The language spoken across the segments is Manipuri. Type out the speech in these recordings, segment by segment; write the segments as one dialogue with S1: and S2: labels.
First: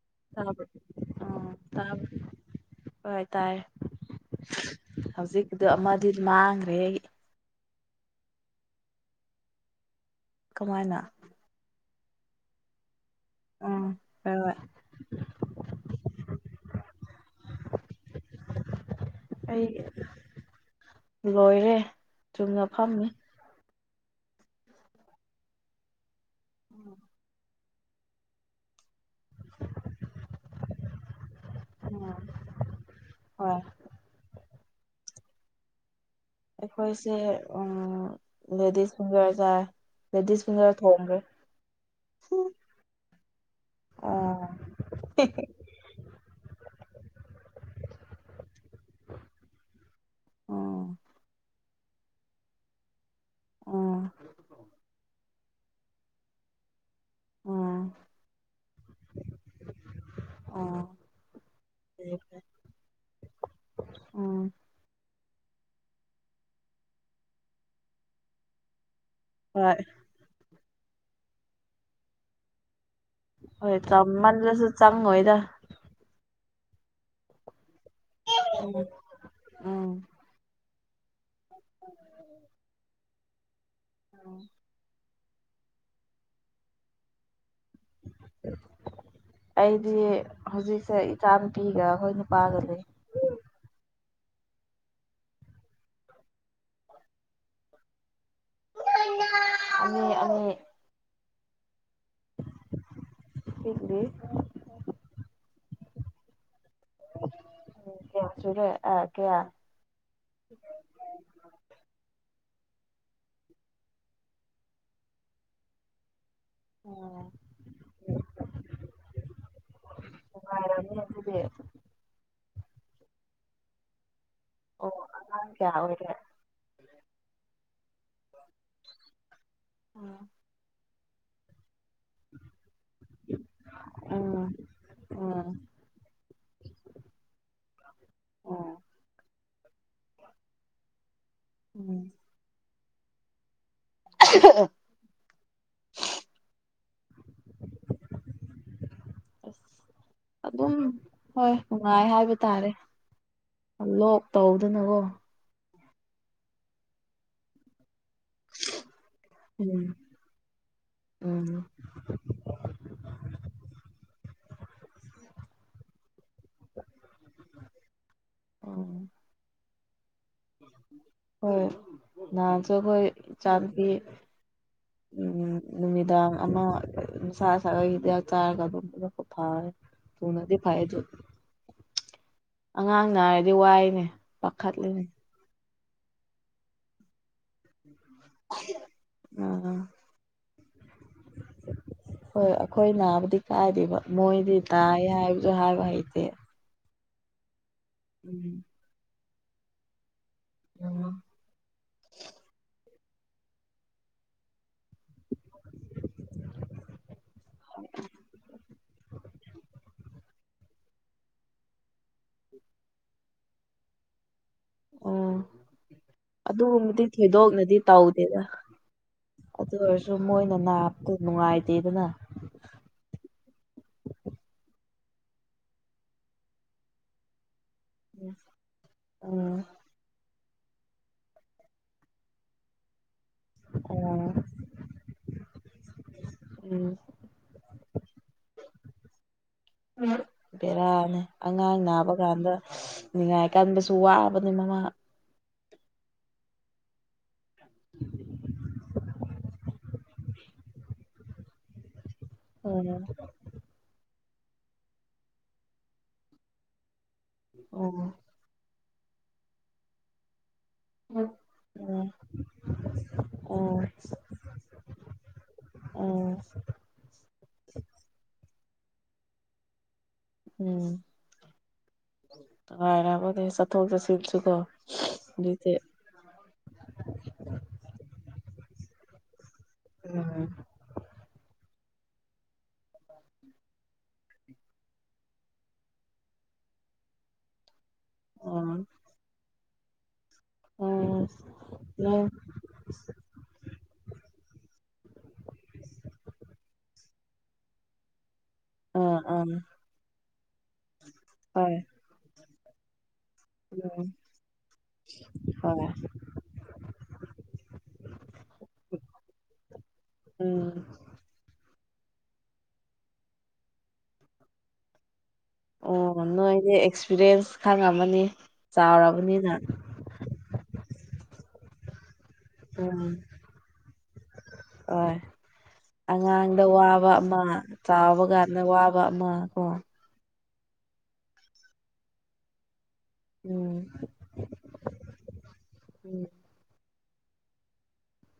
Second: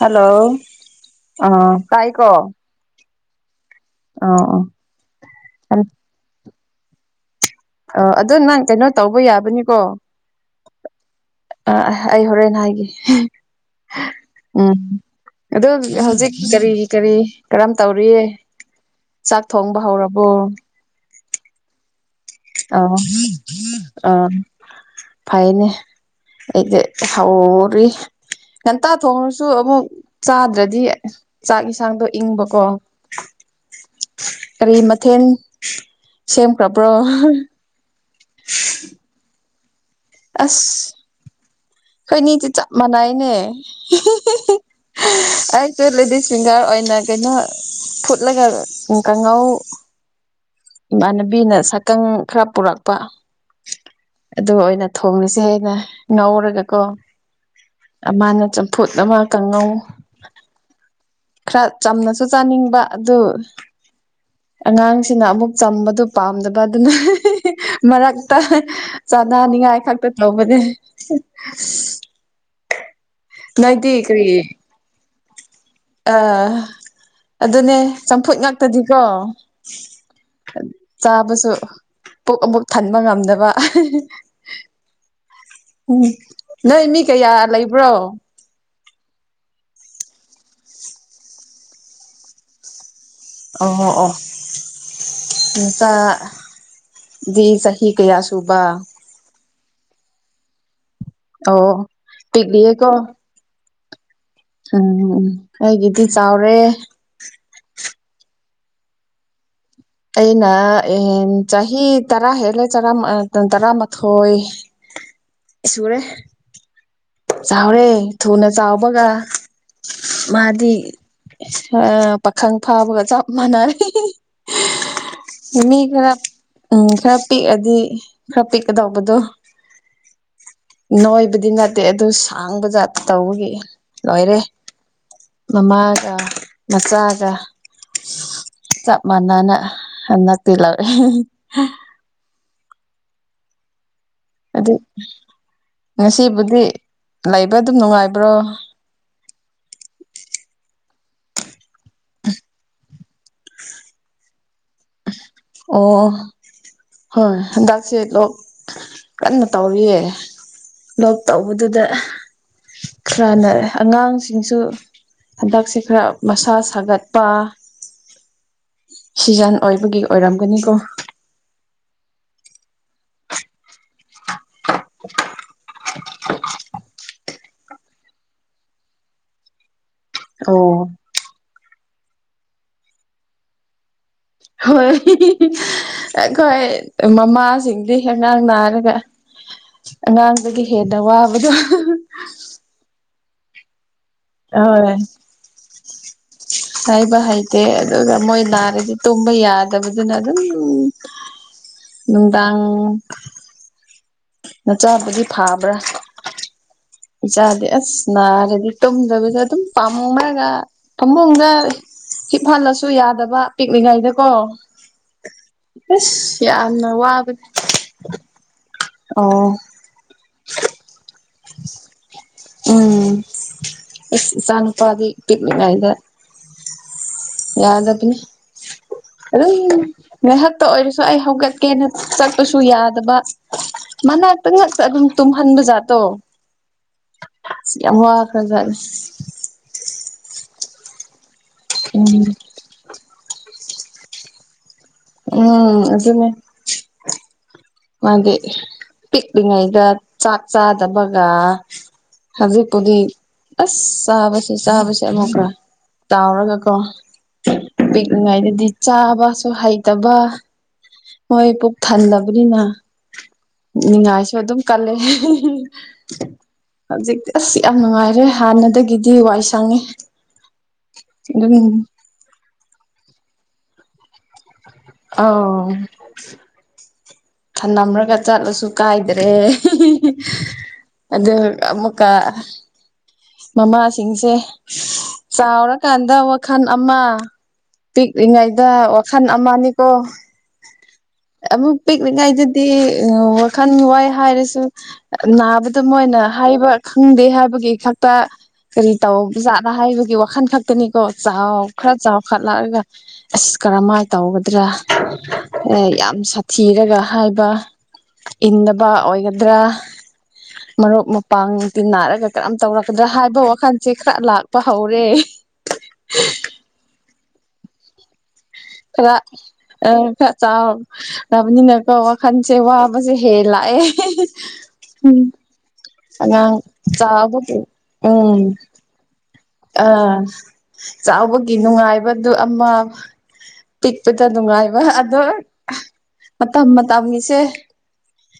S1: ꯍꯜꯂꯣ ꯑꯥ ꯇꯥꯏꯀꯣ
S2: ꯍꫭꯏ ꯇꯥꯏ
S1: ꯑꯥ
S2: ꯍꯧꯖꯤꯛꯗꯣ ꯑꯃꯗꯤ ꯃꯥꯡꯈ꯭ꯔꯦ
S1: ꯑ ꯑꯗꯨꯗꯣ ꯅꯪ ꯀꯩꯅꯣ ꯇꯧꯕ ꯌꯥꯕꯅꯤꯀꯣ
S2: ꯀꯃꯥꯏꯅ
S1: ꯑꯥ ꯑꯩ ꯍꯣꯔꯦꯟꯦꯟ ꯍꯥꯏꯒꯦ
S2: ꯑ
S1: ꯎꯝ ꯑꯗꯨ ꯍꯧꯖꯤꯛ ꯀꯔꯤ ꯀꯔꯤ ꯀꯔꯝ ꯇꯧꯔꯤꯌꯦ ꯆꯥꯛ
S2: ꯑꯩ
S1: ꯊꯣꯡꯕ ꯍꯧꯔꯕꯣ
S2: ꯂꯣꯏꯔꯦ ꯆꯨꯝꯅ
S1: ꯑ
S2: ꯐꯝꯃꯤ
S1: ꯑ ꯐꯥꯏꯅꯦ ꯑꯩꯗ ꯍꯥꯎ ꯎꯔꯤ ꯉꯟꯇꯥ ꯊꯣꯡꯉꯁꯨ ꯑꯃꯨꯛ ꯆꯥꯗ꯭ꯔꯗꯤ ꯆꯥꯛ ꯌꯦꯟꯁꯥꯡꯗꯣ ꯏꯪꯕꯀꯣ
S2: ꯍꯣꯏ
S1: ꯀꯔꯤ ꯃꯊꯦꯜ ꯁꯦꯝ ꯀꯞ꯭ꯔꯣ
S2: ꯑꯩꯈꯣꯏꯁꯦ ꯎꯝ ꯂꯦꯗꯤꯁ ꯐꯒꯔ ꯆ ꯂꯦꯗꯤꯁ
S1: ꯑꯁ
S2: ꯐꯤꯡꯒꯔ ꯊꯣꯡꯒꯦ
S1: ꯑꯩꯈꯣꯏꯅꯤꯗꯤ ꯆꯞ ꯃꯥꯟꯅꯏꯅꯦ
S2: ꯑꯣ
S1: ꯑꯩꯁꯨꯦ ꯂꯦꯗꯤꯁ ꯁꯤꯡꯒꯔ ꯑꯣꯏꯅ ꯀꯩꯅꯣ ꯐꯨꯠꯂꯒ ꯀꯥꯡꯉꯥꯎ
S2: ꯎꯝ ꯎꯝ
S1: ꯏꯃꯥꯟꯅꯕꯤꯅ ꯁꯀꯪ ꯈꯔ ꯄꯨꯔꯛꯄ
S2: ꯎꯝ
S1: ꯑꯗꯨꯒ ꯑꯣꯏꯅ ꯊꯣꯡꯉꯁꯦ ꯍꯦꯛ ꯉꯧꯔꯒꯥꯀꯣ
S2: ꯎꯝ
S1: ꯑꯃꯅ ꯆꯝꯐꯨꯠ ꯑꯃ ꯀꯥꯡꯉꯧ ꯈꯔ ꯆꯝꯅꯁꯨ ꯆꯥꯅꯤꯡꯕ ꯑꯗꯨ
S2: ꯎꯝ
S1: ꯑꯉꯥꯡ ꯁꯤꯅ ꯑꯃꯨꯛ ꯆꯝꯕꯗꯨ ꯄꯥꯝꯗꯕ ꯑꯗꯨꯅ ꯃꯔꯛꯇ
S2: ꯍꯣꯏ
S1: ꯆꯥꯅꯅꯤꯡꯉꯥꯏ ꯈꯛꯇ ꯇꯧꯕꯅꯦ
S2: ꯍꯣꯏ
S1: ꯅꯣꯏꯗꯤ
S2: ꯃꯥꯁ ꯆꯥꯡꯉꯣꯏꯗ
S1: ꯑꯥ ꯑꯗꯨꯅꯦ ꯆꯝꯐꯨꯠ
S2: ꯎꯝ
S1: ꯉꯥꯛꯇꯗꯤꯀꯣ
S2: ꯎꯝ
S1: ꯆꯥꯕꯁꯨ ꯄꯨꯛ ꯑꯃꯨꯛ ꯊ ꯉꯗꯕ ꯎ ꯅꯣꯏ ꯃꯤ ꯀꯌꯥ ꯂꯩ ꯕ꯭ꯔꯣ
S2: ꯑꯩꯗꯤ ꯍꯧꯖꯤꯛꯁꯦ ꯏꯆꯥ ꯅꯨꯨꯄꯤꯒ ꯑꯩꯈꯣꯏ ꯅꯨꯄꯥꯒꯅꯤ
S1: ꯑꯣ ꯑꯣ ꯁꯗꯤ ꯁꯍꯤ ꯀꯌꯥ ꯁꯤꯕꯥ
S2: ꯑꯥ
S1: ꯑꯣ ꯄꯤꯛꯂꯤꯌꯤꯀꯣ
S2: ꯏꯗꯤ
S1: ꯎꯝ ꯎꯝ ꯑꯩꯒꯤꯗꯤ ꯆꯥꯎꯔꯦ
S2: ꯀ ꯁꯔꯦ ꯑ ꯀꯌꯥ
S1: ꯑꯩꯅ ꯆꯥꯍꯤ ꯇꯔꯥ ꯍꯦꯜꯂꯦ ꯇꯔꯥꯃꯥꯊꯣꯏ ꯁꯨꯔꯦ ꯆꯥꯎꯔꯦ ꯊꯨꯅ ꯆꯥꯎꯕꯒ ꯃꯥꯗꯤ
S2: ꯅꯨꯡꯉꯥꯏꯔꯝꯅꯤ ꯑꯗꯨꯗꯤ
S1: ꯑꯥ ꯈꯪ ꯐꯥꯕꯒ ꯆꯞ ꯃꯥꯟꯅꯦ
S2: ꯑꯣ ꯑꯉꯥꯡ ꯀꯌꯥ
S1: ꯃꯤ
S2: ꯑꯣꯏꯔꯦ
S1: ꯈꯔ ꯎꯝ ꯈꯔ ꯄꯤꯛꯑꯗꯤ ꯈꯔ ꯄꯤꯛꯀꯗꯧꯕꯗꯣ
S2: ꯎꯝ
S1: ꯅꯣꯏꯕꯗꯤ ꯅꯠꯇꯦ ꯑꯗꯨ ꯁꯥꯡꯕꯖꯥ ꯇꯧꯕꯒꯤ ꯂꯣꯏꯔꯦ
S2: ꯎꯝ
S1: ꯃꯃꯥꯒ ꯃꯆꯥꯒ
S2: ꯎꯝ
S1: ꯆꯞ ꯃꯅꯥꯅ ꯍꯇꯂꯦ
S2: [inaudible]
S1: ꯑꯗꯨ ꯉꯁꯤꯕꯨꯗꯤ ꯂꯩꯕ ꯑꯗꯨꯝ ꯅꯨꯡꯉꯥꯏꯕ꯭ꯔꯣ
S2: ꯑꯁ ꯑꯗꯨꯝ ꯍꯣꯏ ꯅꯨꯡꯉꯥꯏ ꯍꯥꯏꯕ ꯇꯥꯔꯦ ꯂꯣꯛ ꯇꯧꯗꯅꯀꯣ
S1: ꯑꯣ ꯍꯣꯏ ꯍꯟꯗꯛ ꯁꯦ ꯂꯣꯛ ꯀꯟꯅ
S2: ꯎꯝ
S1: ꯇꯧꯔꯤꯌꯦ ꯂꯣꯛ
S2: ꯎꯝ
S1: ꯇꯧꯕꯗꯨꯗ ꯈꯔꯅꯔꯦ ꯑꯉꯥꯡꯁꯤꯡꯁꯨ ꯍꯟꯗꯛꯁꯦ ꯈꯔ ꯃꯁꯥ ꯁꯥꯒꯠꯄ
S2: ꯑꯣ
S1: ꯁꯤꯖꯟ ꯑꯣꯏꯕꯒꯤ ꯑꯣꯏꯔꯝꯒꯅꯤꯀꯣ
S2: [unintelligible] ꯏꯆꯥꯅꯨꯄꯤ ꯎꯝ ꯅꯨꯃꯤꯗꯥꯡ ꯑꯃ ꯃꯁꯥ ꯍꯤꯗꯥꯛ ꯆꯥꯔꯒ ꯑꯗꯨꯝ ꯐꯋꯦ ꯊꯨꯅꯗꯤ
S1: ꯑꯣ
S2: ꯐꯩ ꯑꯗꯨ ꯑꯉꯥꯡꯅ ꯍꯥꯏꯔꯗꯤ ꯋꯥꯏꯅꯦ
S1: ꯍꯣꯏ
S2: ꯄꯥꯈꯠꯂꯤꯅꯦ
S1: ꯑꯩꯈꯣꯏ ꯃꯃꯥꯁꯤꯡꯗꯤ ꯑꯉꯥꯡ ꯅꯥꯔꯒ
S2: ꯑꯥ
S1: ꯑꯉꯥꯡꯗꯒꯤ ꯍꯦꯟꯅ ꯋꯥꯕꯗꯣ
S2: ꯇꯥꯏꯔꯤꯕ ꯃꯣꯏꯗꯤ
S1: ꯍꯣꯏ
S2: ꯇꯥꯏ ꯍꯥꯏꯕꯁꯨ ꯍꯥꯏꯕ ꯍꯩꯇꯦ
S1: ꯍꯥꯏꯥꯏꯕ ꯍꯩꯇꯦ ꯑꯗꯨꯒ ꯃꯣꯏ ꯂꯅꯥꯔꯗꯤ ꯇꯨꯝꯕ ꯌꯥꯗꯕꯗꯨꯅ ꯑꯗꯨꯝ
S2: ꯎꯝ
S1: ꯅꯨꯡꯗꯥꯡ ꯅꯆꯥꯕꯨꯗꯤ ꯐꯥꯕ꯭ꯔꯥ
S2: [inaudible]
S1: ꯏꯆꯥꯗꯤ ꯑꯁ ꯅꯥꯔꯗꯤ ꯇꯨꯝꯗꯕꯤꯗ ꯑꯗꯨꯝ ꯄꯥꯝꯃꯣ ꯍꯥꯏꯒ ꯇꯨꯝꯃꯣꯝꯒ ꯍꯤꯞꯍꯜꯂꯁꯨ ꯌꯥꯗꯕ ꯄꯤꯛꯅꯤꯉꯥꯏꯗ ꯀꯣ
S2: ꯑꯣ
S1: ꯌꯥꯝꯅ
S2: ꯑꯗꯨꯒꯨꯝꯕꯗꯤ
S1: ꯋꯥꯕꯅꯦ
S2: ꯊꯣꯏꯗꯣꯛꯅꯗꯤ ꯇꯧꯗꯦꯗ
S1: ꯑꯣ
S2: ꯑꯗꯨ ꯑꯣꯏꯔꯁꯨ ꯃꯣꯏꯅ ꯅꯥꯞꯇ ꯠꯇꯗꯅ [inaudible]
S1: ꯎꯝ ꯏꯆꯥꯅꯨꯄꯥꯒꯤ ꯄꯤꯛꯂꯤꯉꯩꯗ ꯌꯥꯗꯕꯅꯦ ꯑꯗꯨꯝ
S2: ꯎꯝ
S1: ꯉꯥꯏꯍꯥꯛꯇ ꯑꯣꯏꯔꯁꯨ ꯑꯩ ꯍꯧꯒꯠꯀꯦꯅ ꯆꯠꯄꯁꯨ ꯌꯥꯗꯕ
S2: ꯑꯣ
S1: ꯃꯅꯥꯛꯇ ꯉꯥꯛꯇꯥ ꯑꯗꯨꯝ ꯇꯨꯝꯍꯟꯕꯖꯥꯠꯇꯣ
S2: ꯎꯝ
S1: ꯌꯥꯝ ꯋꯥꯈꯔꯖꯠꯅꯦ
S2: ꯕꯦꯔꯥꯅꯦ ꯑꯉꯥꯡ ꯅꯥꯕ ꯀꯥꯟꯗ ꯅꯤꯉꯥꯏ ꯀꯟꯕꯁꯨ ꯋꯥꯕꯅꯤꯅꯥ ꯃꯃꯥ
S1: ꯎꯝ ꯑꯗꯨꯅꯦ ꯃꯥꯗꯤ ꯄꯤꯛꯂꯤꯉꯩꯗ ꯆꯥꯛ ꯆꯥꯗꯕꯒ ꯍꯧꯖꯤꯛꯄꯨꯗꯤ
S2: ꯎꯝ
S1: ꯑꯁ ꯆꯥꯕ ꯆꯥꯕꯁꯦ ꯑꯃꯨꯛꯀ ꯆꯥꯎꯔꯒꯀꯣ
S2: ꯎꯝ
S1: ꯄꯤꯛꯅꯤꯉꯥꯏꯗꯗꯤ ꯆꯥꯕꯁꯨ ꯍꯩꯇꯕ ꯃꯣꯏ ꯄꯨꯛ
S2: ꯎꯝ
S1: ꯊꯟꯗꯕꯅꯤꯅ
S2: ꯎꯝ
S1: ꯅꯤꯡꯉꯥꯏꯁꯨ ꯑꯗꯨꯝ ꯀꯜꯂꯦ
S2: ꯎꯝ
S1: ꯍꯧꯖꯤꯛꯇꯤ ꯑꯁ ꯌꯥꯝ ꯅꯨꯡꯉꯥꯏꯔꯦ ꯍꯥꯟꯅꯗꯒꯤꯗꯤ ꯋꯥꯏ ꯁꯪꯉꯤ
S2: ꯎꯝ
S1: ꯑꯗꯨꯝ
S2: ꯆꯥꯎꯔꯕꯨꯗꯤ ꯆꯠꯊꯣꯛ ꯆꯠꯁꯤꯟꯁꯨꯀꯣ
S1: ꯑꯥꯎ
S2: ꯍꯧꯖꯤꯛꯇꯤ
S1: ꯊꯅꯝꯔꯒ ꯆꯠꯂꯁꯨ ꯀꯥꯏꯗ꯭ꯔꯦ
S2: ꯎꯝ
S1: ꯑꯗꯨꯒ ꯑꯃꯨꯛ ꯀꯥ ꯃꯃꯥꯁꯤꯡꯁꯦ ꯆꯥꯎꯔꯀꯥꯟꯗ ꯋꯥꯈꯜ ꯑꯃ ꯄꯤꯛꯂꯤꯉꯩꯗ ꯋꯥꯈꯜ ꯑꯃꯅꯤꯀꯣ
S2: ꯑꯣ
S1: ꯑꯃꯨꯛ ꯄꯤꯛꯅꯤꯛꯉꯥꯏꯗꯗꯤ ꯋꯥꯈꯜ ꯋꯥꯏ ꯍꯥꯏꯔꯁꯨ ꯅꯥꯕꯗ ꯃꯣꯏꯅ ꯍꯥꯏꯕ ꯈꯪꯗꯦ ꯍꯥꯏꯕꯒꯤ ꯈꯛꯇ ꯀꯔꯤ
S2: ꯑꯥ
S1: ꯇꯧꯕ
S2: ꯑꯥ
S1: ꯖꯥꯠꯅ ꯍꯥꯏꯕꯒꯤ ꯋꯥꯈꯟ ꯈꯛꯇꯅꯤꯀꯣ ꯆꯥꯎ
S2: ꯍꯣꯏ
S1: ꯈꯔ ꯆꯥꯎꯈꯠꯂꯛꯑꯒ ꯑꯁ ꯀꯔꯝꯍꯥꯏꯅ
S2: ꯎꯝ
S1: ꯇꯧꯒꯗ꯭ꯔꯥ
S2: ꯍꯣꯏ
S1: ꯌꯥꯝ ꯁꯥꯊꯤꯔꯒ ꯍꯥꯏꯕ ꯏꯗꯕ ꯑꯣꯏꯒꯗ꯭ꯔꯥ
S2: ꯎꯝ
S1: ꯃꯔꯨꯞ ꯃꯄꯥꯡ ꯅꯥꯔꯒ ꯀꯔꯝ ꯇꯧꯔꯛꯀꯗ꯭ꯔꯥ ꯍꯥꯏꯕ ꯋꯥꯈꯜꯁꯦ ꯈꯔ ꯂꯥꯛꯄ ꯍꯧꯔꯦ
S2: ꯑꯣ ꯅꯣꯏꯗꯤ ꯑꯦꯛꯁꯄꯤꯔꯤꯌꯦꯟꯁ ꯈꯪꯉꯥꯝꯃꯅꯤ
S1: ꯈꯔ ꯈꯔ ꯆꯥꯎꯕꯅꯤꯅ ꯀꯣ ꯋꯥꯈꯟꯁꯦ
S2: ꯎꯝ
S1: ꯋꯥꯕꯁꯦ ꯍꯦ ꯂꯥꯛꯑꯦ
S2: ꯍꯣꯏ
S1: ꯎꯝ ꯑꯉꯥꯡ
S2: ꯑꯉꯥꯡꯗ ꯋꯥꯕ ꯑꯃ
S1: ꯆꯥꯎꯕꯒꯤ ꯎꯝ
S2: ꯆꯥꯎꯕꯀꯥꯟꯗ ꯋꯥꯕ ꯑꯃ ꯀꯣ
S1: ꯑꯥ ꯆꯥꯎꯕꯒꯤ ꯅꯨꯡꯉꯥꯏꯕꯗꯨ ꯑꯃ
S2: ꯎꯝ
S1: ꯄꯤꯛꯄꯗ ꯅꯨꯡꯉꯥꯏꯕ ꯑꯗꯣ
S2: ꯎꯝ
S1: ꯃꯇꯝ ꯃꯇꯝꯒꯤꯁꯦ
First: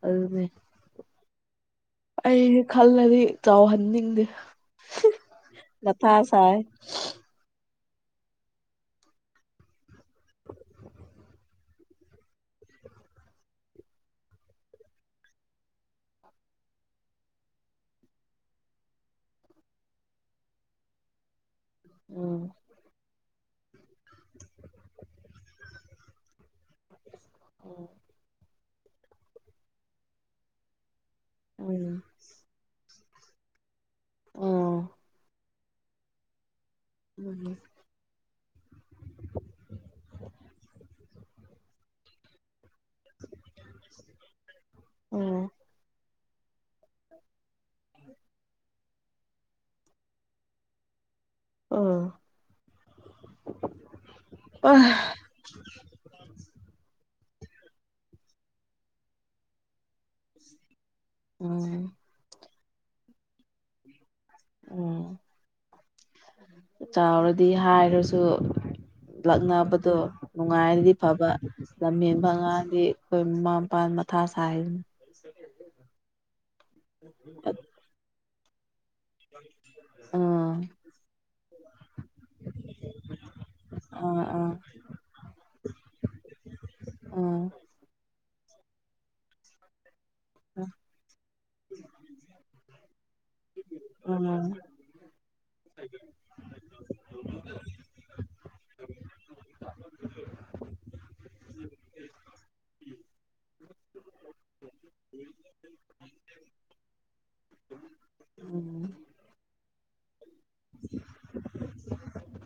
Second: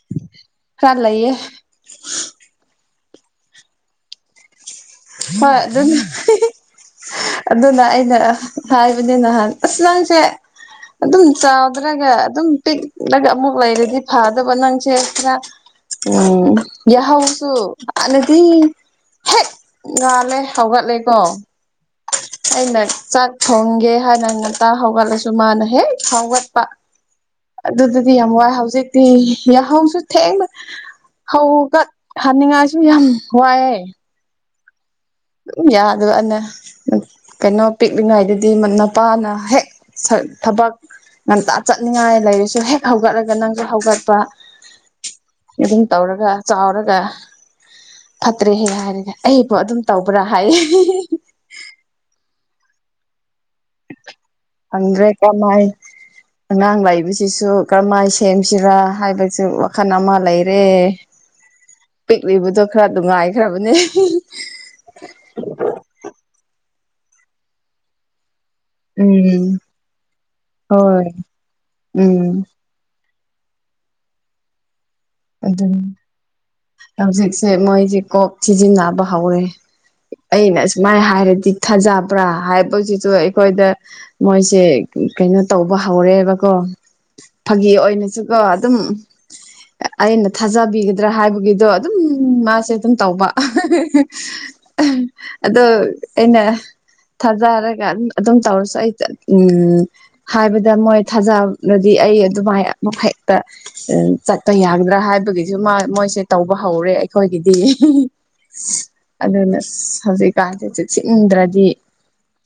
S2: ꯑꯗꯨꯅꯦ
S1: ꯈꯔꯥ ꯂꯩꯌꯦ
S2: ꯑꯩ ꯈꯜꯂꯗꯤ ꯆꯥꯎꯍꯟꯅꯤꯡꯗꯦ
S1: ꯍꯣꯏ ꯑꯗꯨꯅꯦ
S2: ꯃꯊꯥ ꯁꯥꯏ
S1: ꯑꯗꯨꯅ ꯑꯩꯅ ꯍꯥꯏꯕꯅꯦ ꯅꯍꯥꯟ ꯑꯁ ꯅꯪꯁꯦ ꯑꯗꯨꯝ ꯆꯥꯎꯗ꯭ꯔꯒ ꯑꯗꯨꯝ ꯄꯤꯛꯂꯒ ꯑꯃꯨꯛ ꯂꯩꯔꯗꯤ ꯐꯗꯕ ꯅꯪꯁꯦ ꯈꯔ ꯎꯝ ꯌꯥ ꯍꯧꯁꯨ ꯍꯥꯟꯅꯗꯤ ꯍꯦ ꯉꯥꯜꯂꯦ ꯍꯧꯒꯠꯂꯦꯀꯣ
S2: ꯎꯝ
S1: ꯑꯩꯅ ꯆꯥꯛ ꯊꯣꯡꯒꯦ ꯍꯥꯏꯅ ꯉꯥꯛꯇ ꯍꯧꯒꯠꯂꯁꯨ ꯃꯥꯅ ꯍꯦꯛ ꯍꯧꯒꯠꯄ
S2: ꯎꯝ
S1: ꯑꯗꯨꯗꯗꯤ ꯌꯥꯝ ꯋꯥꯏ ꯍꯧꯖꯤꯛꯇꯤ ꯌꯥꯍꯧꯁꯨ ꯊꯦꯡꯌꯦ ꯍꯧꯀꯥꯠ
S2: ꯎꯝ
S1: ꯍꯥꯜꯅꯤꯡꯉꯥꯏꯁꯨ ꯌꯥꯝ ꯋꯥꯏꯑꯦ
S2: ꯎꯝ
S1: ꯎ ꯌꯥꯗ ꯑꯅ ꯀꯩꯅꯣ ꯄꯤꯛꯂꯤꯉꯩ ꯍꯥꯏꯗꯨꯗꯤ ꯃꯄꯥꯅ ꯍꯦꯛ ꯊꯕꯛ ꯉꯟꯇꯥ ꯆꯠꯅꯤꯡꯉꯥꯏ ꯂꯩꯔꯤꯁꯨ ꯍꯦꯛ ꯍꯧꯒꯠꯂꯒ ꯅꯪꯁꯨ ꯍꯧꯒꯠꯄ
S2: ꯎꯝ
S1: ꯑꯗꯨꯝ ꯇꯧꯔꯒ ꯆꯥꯎꯔꯒ ꯐꯠꯇ꯭ꯔꯦꯍꯦ ꯍꯥꯏꯔꯒ ꯑꯩꯕꯨ ꯑꯗꯨꯝ ꯇꯧꯕ꯭ꯔꯥ ꯍꯥꯏ
S2: ꯑꯥ
S1: ꯈꯪꯗ꯭ꯔꯦ ꯀꯃꯥꯏ ꯑꯉꯥꯡ ꯂꯩꯥꯏꯕꯤ ꯁꯤꯁꯨ ꯀꯔꯝꯍꯥꯏ ꯁꯦꯝꯁꯤꯔ ꯍꯥꯏꯕꯁꯨ ꯋꯥꯈꯜ ꯑꯃ ꯂꯩꯔꯦ
S2: ꯎꯝ
S1: ꯄꯤꯛꯂꯤꯕꯗꯣ ꯈꯔ ꯅꯨꯡꯉꯥꯏꯈ꯭ꯔꯕꯅꯦ
S2: ꯎꯝ ꯆꯥꯎꯔꯗꯤ ꯍꯥꯏꯔꯁꯨ
S1: ꯎꯝ
S2: ꯂꯛꯅꯕꯗꯣ ꯅꯨꯡꯉꯥꯏꯔꯗꯤ
S1: ꯍꯣꯏ
S2: ꯐꯕ
S1: ꯎꯝ
S2: ꯂꯝꯍꯦꯟꯕꯉꯥꯡꯗꯤ ꯑꯩꯈꯣꯏ ꯃꯃꯥ ꯃꯄꯥ ꯃꯊꯥ ꯁꯥꯏꯗꯅ
S1: ꯑꯗꯨ ꯍꯧꯖꯤꯛꯁꯦ ꯃꯣꯏꯁꯦ ꯀꯣꯛ ꯊꯤꯖꯤꯟꯅꯕ ꯍꯧꯔꯦ
S2: ꯑꯥ
S1: ꯑꯩꯅ ꯁꯨꯃꯥꯏꯅ ꯍꯥꯏꯔꯗꯤ ꯊꯥꯖꯕ꯭ꯔꯥ ꯍꯥꯏꯕꯁꯤꯁꯨ ꯑꯩꯈꯣꯏꯗ
S2: ꯑꯥ
S1: ꯃꯣꯏꯁꯦ ꯀꯩꯅꯣ ꯇꯧꯕ ꯍꯧꯔꯦꯕꯀꯣ
S2: ꯑꯥ
S1: ꯐꯥꯒꯤ ꯑꯣꯏꯅꯁꯨꯀꯣ ꯑꯗꯨꯝ ꯑꯩꯅ ꯊꯥꯖꯕꯤꯒꯗ꯭ꯔꯥ ꯍꯥꯏꯕꯒꯤꯗꯣ ꯑꯗꯨꯝ ꯃꯥꯁꯦ ꯑꯗꯨꯝ ꯇꯧꯕ
S2: ꯑꯥ
S1: ꯑꯗꯣ ꯑꯦꯟꯅ ꯊꯥꯖꯔꯒ ꯑꯗꯨꯝ ꯇꯧꯔꯁꯨ ꯑꯩ ꯎꯝ ꯍꯥꯏꯕꯗ ꯃꯣꯏ ꯊꯥꯖꯔꯗꯤ ꯑꯩ ꯑꯗꯨꯃꯥꯏ ꯃꯈꯩ ꯆꯠꯄ ꯌꯥꯒꯗ꯭ꯔꯥ ꯍꯥꯏꯕꯒꯤꯁꯨ ꯃꯣꯏꯁꯦ ꯇꯧꯕ ꯍꯧꯔꯦ ꯑꯩꯈꯣꯏꯒꯤꯗꯤ
S2: ꯎꯝ
S1: ꯑꯗꯨꯅ ꯍꯧꯖꯤꯛꯀꯥꯟꯁꯤꯁꯨ ꯆꯤꯅꯤꯡꯗ꯭ꯔꯗꯤ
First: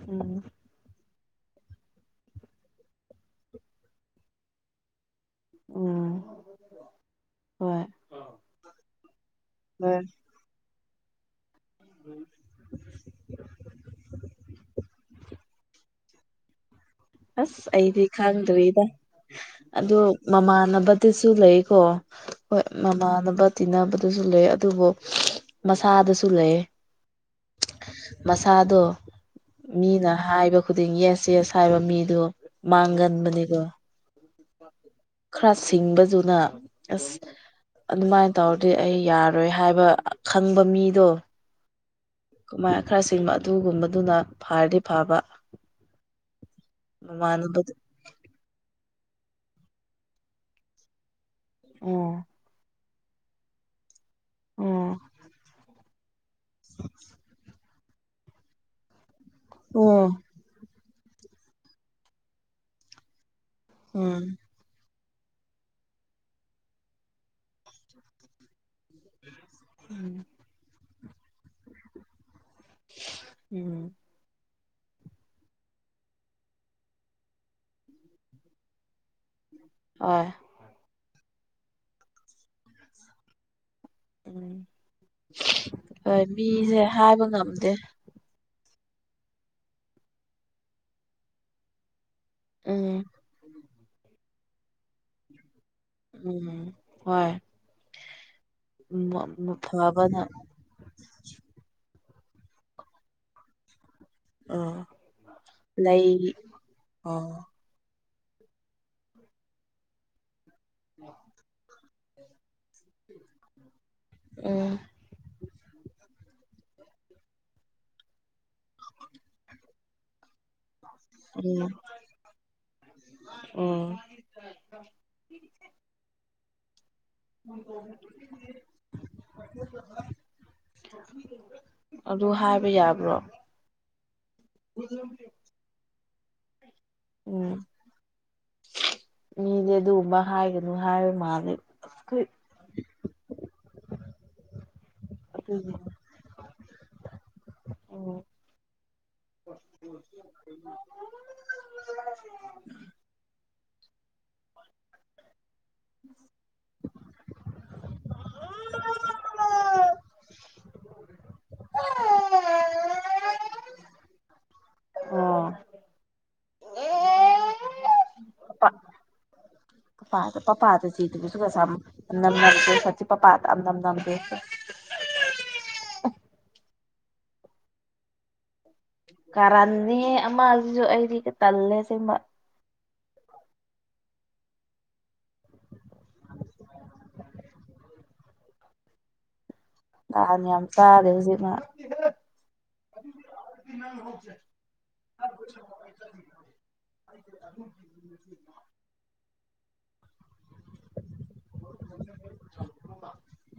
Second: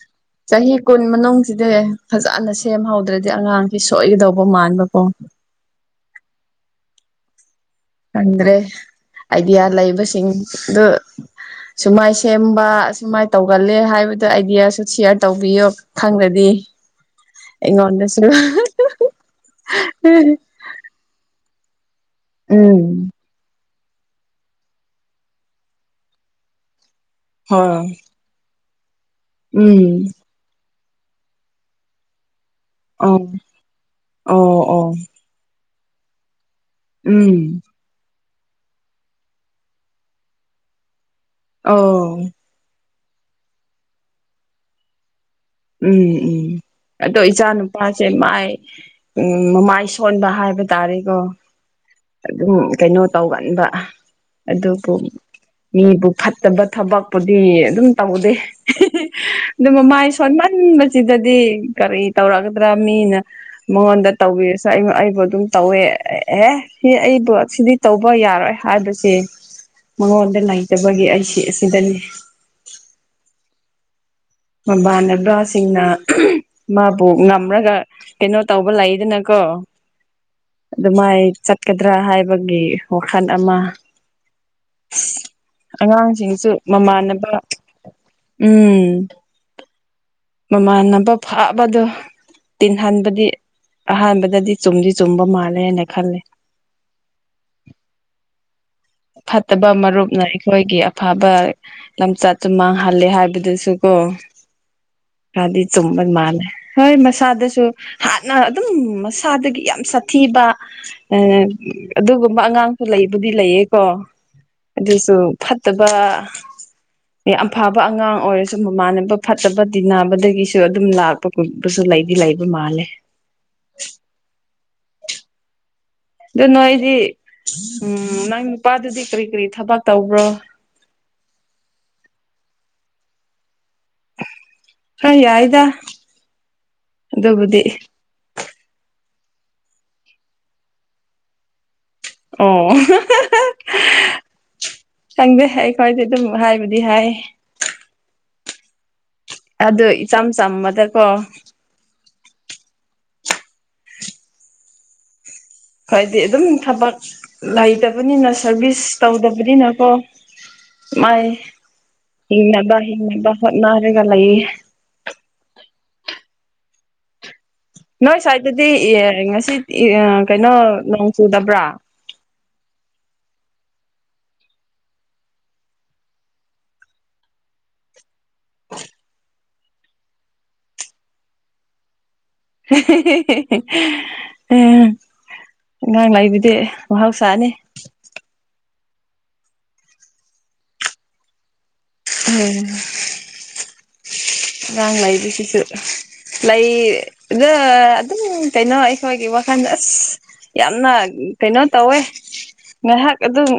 S2: ꯎꯝ ꯎꯝ
S1: ꯆꯍꯤꯍꯤ ꯀꯅ ꯃꯅꯨꯡꯁꯤꯗꯤ ꯐꯖꯅ ꯁꯦꯝꯍꯧꯗ꯭ꯔꯗꯤ ꯑꯉꯥꯡꯁꯤ ꯁꯣꯏꯒꯗꯧꯕ ꯃꯥꯟꯕꯀꯣ
S2: ꯎꯝ ꯍꯣꯏ
S1: ꯈꯪꯗ꯭ꯔꯦ ꯑꯥꯏꯗꯤꯌꯥ
S2: ꯍꯣꯏ
S1: ꯂꯩꯕꯁꯤꯡꯗꯨ ꯁꯨꯃꯥꯏ ꯁꯦꯝꯕ ꯑꯨꯃꯥꯏꯅ ꯇꯧꯒꯜꯂꯦ ꯍꯥꯏꯕꯗꯨ ꯑꯥꯏꯗꯤꯌꯥꯁꯨ ꯁꯤꯌꯥꯔ ꯇꯧꯕꯤꯌꯣ ꯈꯪꯗꯗꯤ
S2: ꯑꯁ ꯑꯩꯗꯤ ꯈꯥꯡꯗꯣꯔꯤꯗ ꯑꯗꯨ ꯃꯃꯥꯟꯅꯕꯗꯨꯁꯨ ꯂꯩꯀꯣ ꯍꯣꯏ
S1: ꯎꯝ
S2: ꯃꯃꯅꯅꯕ ꯇꯤꯟꯅꯕꯗꯁꯨ ꯂꯩ ꯑꯗꯨꯕꯨ ꯃꯁꯥꯗꯁꯨ ꯂꯩ
S1: ꯍ
S2: ꯑꯗꯣ ꯃꯤꯅ ꯍꯥꯏꯕ ꯈꯨꯗꯤꯡ ꯌꯦꯁ ꯌꯦꯁ ꯍꯥꯏꯕ ꯃꯤꯗꯣ ꯃꯥꯡꯒꯟ
S1: ꯑꯣ
S2: ꯃꯅꯤꯒꯣ
S1: [unintelligible]
S2: ꯈꯔ ꯁꯤꯡꯕꯗꯨꯅ ꯑꯁ
S1: ꯎꯝ
S2: ꯑꯗꯨꯃꯥꯏꯅ ꯇꯧꯔꯗꯤ ꯑꯩ ꯌꯥꯔꯣꯏ ꯍꯥꯏꯕ ꯈꯪꯕ ꯃꯤꯗꯣ
S1: ꯑꯣ
S2: ꯀꯃꯥꯏ ꯈꯔ ꯁꯤꯡꯕ ꯑꯗꯨꯒꯨꯝꯕꯗꯨꯅ ꯐꯔꯗꯤ ꯐꯕ
S1: ꯎꯝ ꯎꯝ ꯑꯗꯣ ꯏꯆꯥ
S2: ꯃꯃꯥꯟꯅꯕꯗ
S1: ꯅꯨꯨꯄꯥꯁꯦ ꯃꯥꯏ ꯎꯝ ꯃꯃꯥꯏ ꯁꯣꯟꯕ ꯍꯥꯏꯕ ꯇꯥꯔꯦꯀꯣ
S2: ꯑꯣ
S1: ꯑꯗꯨꯝ ꯀꯩꯅꯣ ꯇꯧꯒꯟꯕ ꯑꯗꯨꯕꯨ
S2: ꯑꯣ
S1: ꯃꯤꯕꯨ ꯐꯠꯇꯕ ꯊꯕꯛꯄꯨꯗꯤ ꯑꯗꯨꯝ ꯇꯧꯗꯦ ꯑꯗꯨ
S2: ꯑꯣ
S1: ꯃꯃꯥꯏ ꯈꯟꯕꯁꯤꯗꯗꯤ ꯀꯔꯤ ꯇꯧꯔꯛꯒꯗ꯭ꯔꯥ ꯃꯤꯅ ꯃꯉꯣꯟꯗ
S2: ꯎꯝ
S1: ꯇꯧꯕꯤꯔꯁꯨ ꯑꯗꯨꯝ ꯇꯧꯋꯦ ꯑꯦ ꯁꯤ ꯑꯩꯕꯨ ꯁꯤꯗꯤ ꯇꯧꯕ ꯌꯥꯔꯣꯏ ꯍꯥꯏꯕꯁꯦ
S2: ꯎꯝ
S1: ꯃꯉꯣꯟꯗ ꯂꯩꯇꯕꯒꯤ ꯑꯩ ꯁꯤ ꯑꯁꯤꯗꯅꯤ
S2: ꯎꯝ
S1: ꯃꯕꯥ ꯅ ꯕ꯭ꯔꯥꯁꯤꯡꯅ ꯃꯥꯕꯨ ꯉꯝꯔꯒ ꯀꯩꯅꯣ ꯇꯧꯕ ꯂꯩꯗꯅꯀꯣ
S2: ꯑ
S1: ꯑꯗꯨꯃꯥꯏ ꯆꯠꯀꯗ꯭ꯔꯥ ꯍꯥꯏꯕꯒꯤ ꯋꯥꯈꯜ ꯑꯃ
S2: ꯎꯝ ꯍꯣꯏ
S1: ꯑꯉꯥꯡꯁꯤꯡꯁꯨ
S2: ꯃꯤꯁꯦ ꯍꯥꯏꯕ
S1: ꯃꯃꯥꯟꯅꯕ
S2: ꯉꯝꯗꯦ
S1: ꯎꯝ ꯃꯃꯥꯟꯅꯕ ꯐꯥꯕꯗꯣ
S2: ꯎꯝ
S1: ꯇꯤꯟꯍꯟꯕꯗꯤ ꯑꯍꯥꯟꯕꯗꯗꯤ ꯆꯨꯝꯗꯤ ꯆꯨꯝꯕ ꯃꯥꯜꯂꯦꯅ ꯈꯜꯂꯦ
S2: ꯎꯝ ꯍꯣꯏ
S1: ꯐꯠꯇꯕ
S2: ꯐꯕꯅ
S1: ꯃꯔꯨꯞꯅ ꯑꯩꯈꯣꯏꯒꯤ ꯑꯐꯕ ꯂꯝꯆꯠꯁꯨ ꯃꯥꯡꯍꯂꯦ ꯍꯥꯏꯕꯗꯨꯁꯨ ꯀ
S2: ꯑ
S1: ꯍꯥꯏꯗꯤ ꯆꯨꯝꯕ
S2: ꯂꯩ
S1: ꯃꯥꯜꯂꯦ ꯍꯣꯏ
S2: ꯑꯣ
S1: ꯃꯁꯥꯗꯁꯨ ꯍꯥꯟꯅ ꯑꯗꯨꯝ ꯃꯁꯥꯗꯒꯤ ꯌꯥꯝ ꯁꯥꯊꯤꯕ ꯑꯗꯨꯒꯨꯝꯕ ꯑꯉꯥꯡꯁꯨ ꯂꯩꯕꯨꯗꯤ ꯂꯩꯌꯦ
S2: ꯎꯝ
S1: ꯑꯗꯨꯁꯨ ꯐꯠꯇꯕ ꯌꯥꯝ ꯐꯕ ꯑꯉꯥꯡ ꯑꯣꯏꯔꯁꯨ ꯁꯨꯝ ꯃꯃꯥꯟꯅꯕ ꯐꯠꯇꯕ ꯇꯤꯟꯅꯕꯗꯒꯤꯁꯨ ꯑꯗꯨꯝ ꯂꯥꯛꯄ ꯈꯣꯠꯄꯁꯨ ꯂꯩꯗꯤ ꯂꯩꯕ ꯃꯥꯜꯂꯦ
S2: ꯑꯣ
S1: ꯑꯗꯨ ꯅꯣ ꯑꯩꯗꯤ ꯎꯝ ꯅꯪ ꯅꯨꯄꯥꯗꯨꯗꯤ ꯀꯔꯤ ꯀꯔꯤ ꯊꯕꯛ ꯇꯧꯕ꯭ꯔꯣ
S2: ꯑꯗꯨ ꯍꯥꯏꯕ ꯌꯥꯕ꯭ꯔꯣ
S1: ꯑ ꯌꯥꯏꯗ ꯑꯗꯨꯕꯨꯗꯤ
S2: ꯃꯤꯅꯦ ꯑꯗꯨꯒꯨꯝꯕ ꯍꯥꯏꯒꯅꯨ ꯍꯥꯏꯕ ꯃꯥꯜꯂꯦ ꯑꯩꯈꯣꯏ
S1: ꯑꯣ ꯆꯪꯗꯦ ꯍꯥꯏ
S2: ꯑꯗꯨꯒꯤ
S1: ꯈꯔꯗꯤ ꯑꯗꯨꯝ ꯍꯥꯏꯕꯨꯗꯤ ꯍꯥꯏ
S2: ꯑꯣ
S1: ꯑꯗꯨ ꯏꯆꯝ ꯆꯝꯕꯗꯀꯣ ꯍꯥꯏꯣꯏꯗꯤ ꯑꯗꯨꯝ ꯊꯕꯛ ꯂꯩꯇꯕꯅꯤꯅ ꯁꯔꯚꯤꯁ ꯇꯧꯗꯕꯅꯤꯅꯀꯣ ꯃꯥꯏ ꯏꯅꯦꯕ ꯍꯕ ꯍꯣꯠꯅꯔꯒ ꯂꯩꯏꯌꯦ
S2: ꯑꯣ
S1: ꯅꯣꯏ ꯁ꯭ꯋꯥꯏꯗꯗꯤ
S2: ꯄꯥ
S1: ꯉꯁꯤ
S2: ꯄꯄꯥꯗ
S1: ꯀꯩꯅꯣ ꯅꯣꯡ ꯆꯨꯗꯕ꯭ꯔꯥ
S2: ꯅꯗꯖꯤ ꯄꯄꯥꯥ ꯑꯗꯝ ꯅ ꯑꯃꯗꯦ
S1: [unintelligible]
S2: ꯀꯥꯔꯅꯦ ꯑꯃꯁꯤꯁꯨ ꯑꯩꯗꯤ ꯇꯜꯂꯦ ꯁꯤꯕ
S1: ꯎꯝ ꯑꯉꯥꯡ ꯂꯥꯛꯏꯕꯗꯤ ꯃꯍꯥꯎꯁꯥꯅꯤ
S2: ꯂꯥꯟꯅꯤ ꯌꯥꯝ ꯆꯥꯔꯦ ꯍꯧꯖꯤꯛꯃ
S1: ꯎꯝ ꯔꯥꯡ ꯂꯩꯥꯏꯗꯤꯁꯤꯁꯨ ꯂꯩ ꯑꯗꯨꯝ ꯀꯩꯅꯣ ꯑꯩꯈꯣꯏꯒꯤ ꯋꯥ ꯑꯁ ꯌꯥꯝꯅ ꯀꯩꯅꯣ ꯇꯧꯋꯦ ꯉꯥꯏꯍꯥꯛ ꯑꯗꯨꯝ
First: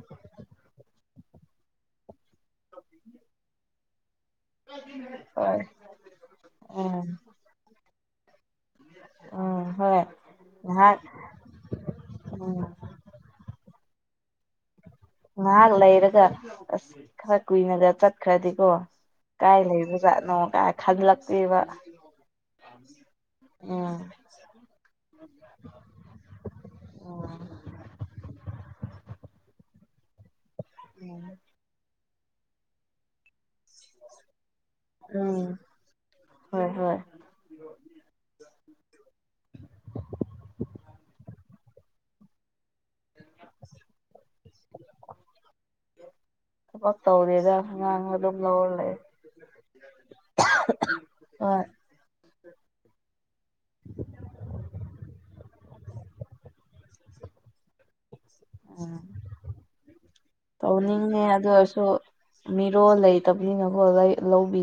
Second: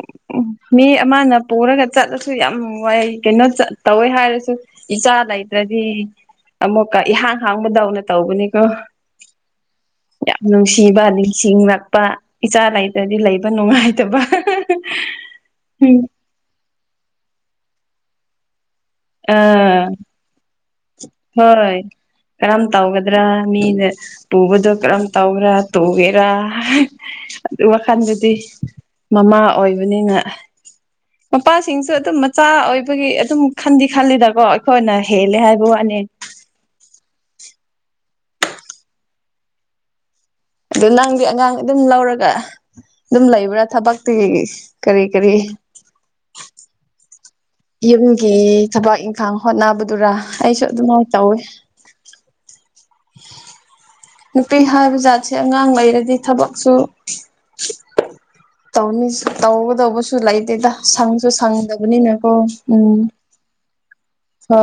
S1: ꯃꯤ ꯑꯃꯅ ꯄꯨꯔꯒ ꯆꯠꯂ ꯁꯨ ꯌꯥꯝꯅꯨꯡ ꯋꯥꯏ ꯀꯩꯅꯣ ꯇꯧꯋꯦ ꯍꯥꯏꯔꯁꯨ ꯏꯆꯥ ꯂꯩ
S2: ꯍꯣꯏ
S1: ꯑꯃꯨꯛꯀ
S2: ꯎꯝ
S1: ꯏꯍꯥꯡ ꯍꯥꯡꯕꯗꯧꯅ ꯇꯧꯕꯅꯤꯀꯣ
S2: ꯎꯝ ꯍꯣꯏ
S1: ꯌꯥꯝ
S2: ꯉꯥꯏꯍꯥꯛ
S1: ꯅꯨꯡꯁꯤꯕ ꯅꯤꯡꯁꯤꯡꯉꯛꯄ ꯏꯆꯥ
S2: ꯎꯝ
S1: ꯂꯩꯇꯗꯤ ꯂꯩꯕ ꯅꯨꯡꯉꯥꯏꯇꯕ
S2: ꯉꯥꯏꯍꯥꯛ ꯂꯩꯔꯒ ꯑꯁ ꯈꯔ ꯀꯨꯏꯅꯒ ꯆꯠꯈ꯭ꯔꯗꯤꯀꯣ ꯀꯥꯏ
S1: ꯑꯥ
S2: ꯂꯩꯕꯖꯥꯠꯅꯣ ꯀꯥꯏ ꯈꯖꯤꯂꯛꯇꯕ
S1: ꯍꯣꯏ ꯀꯔꯝ ꯇꯧꯒꯗ꯭ꯔꯥ ꯃꯤꯅ ꯄꯨꯕꯗꯣ ꯀꯔꯝ ꯇꯧꯔꯥ ꯇꯨꯒꯦꯔꯥ
S2: ꯎꯝ
S1: ꯑꯗꯨ ꯋꯥꯈꯜꯗꯗꯤ ꯃꯃꯥ ꯑꯣꯏꯕꯅꯤꯅ
S2: ꯎꯝ
S1: ꯃꯄꯥꯁꯤꯡꯁꯨ ꯑꯗꯨꯝ ꯃꯆꯥ ꯑꯣꯏꯕꯒꯤ ꯑꯗꯨꯝ ꯈꯟꯗꯤ ꯈꯜꯂꯤꯗꯀꯣ ꯑꯩꯈꯣꯏꯅ ꯍꯦꯜꯂꯦ
S2: ꯎꯝ
S1: ꯍꯥꯏꯕ ꯋꯥꯅꯤ
S2: ꯍꯣꯏ [unintelligible]
S1: ꯑꯗꯨ ꯅꯪꯗꯤ ꯑꯉꯥꯡ ꯑꯗꯨꯝ ꯂꯧꯔꯒ ꯑꯗꯨꯝ ꯂꯩꯕ꯭ꯔꯥ ꯊꯕꯛꯇꯨꯒꯤ ꯀꯔꯤ ꯀꯔꯤ
S2: ꯇꯧꯅꯤꯗ ꯑꯗꯨꯂꯦ
S1: ꯑꯗꯨꯔ ꯑꯩꯁꯨ ꯑꯗꯨꯝꯃ ꯇꯧꯋꯤ
S2: ꯍꯣꯏ
S1: ꯅꯨꯄꯤ ꯍꯥꯏꯕ ꯖꯥꯠꯁꯦ ꯑꯉꯥꯡ ꯂꯩꯔꯗꯤ ꯊꯕꯛꯁꯨ ꯇꯧꯅꯤ ꯇꯗ ꯁꯨ ꯂꯩꯥꯏ ꯇꯦ ꯇ
S2: ꯇꯧꯅꯤꯡꯉꯦ
S1: ꯁꯪꯁꯨ
S2: ꯑꯗꯨ ꯑꯣꯏꯔꯁꯨ
S1: ꯁꯪꯗꯅꯤ ꯅꯀꯣ ꯎꯝ
S2: ꯃꯤꯔꯣꯜ ꯂꯩꯇꯕꯅꯤꯅꯀꯣ ꯂꯧꯕꯤ
S1: ꯍꯣꯏ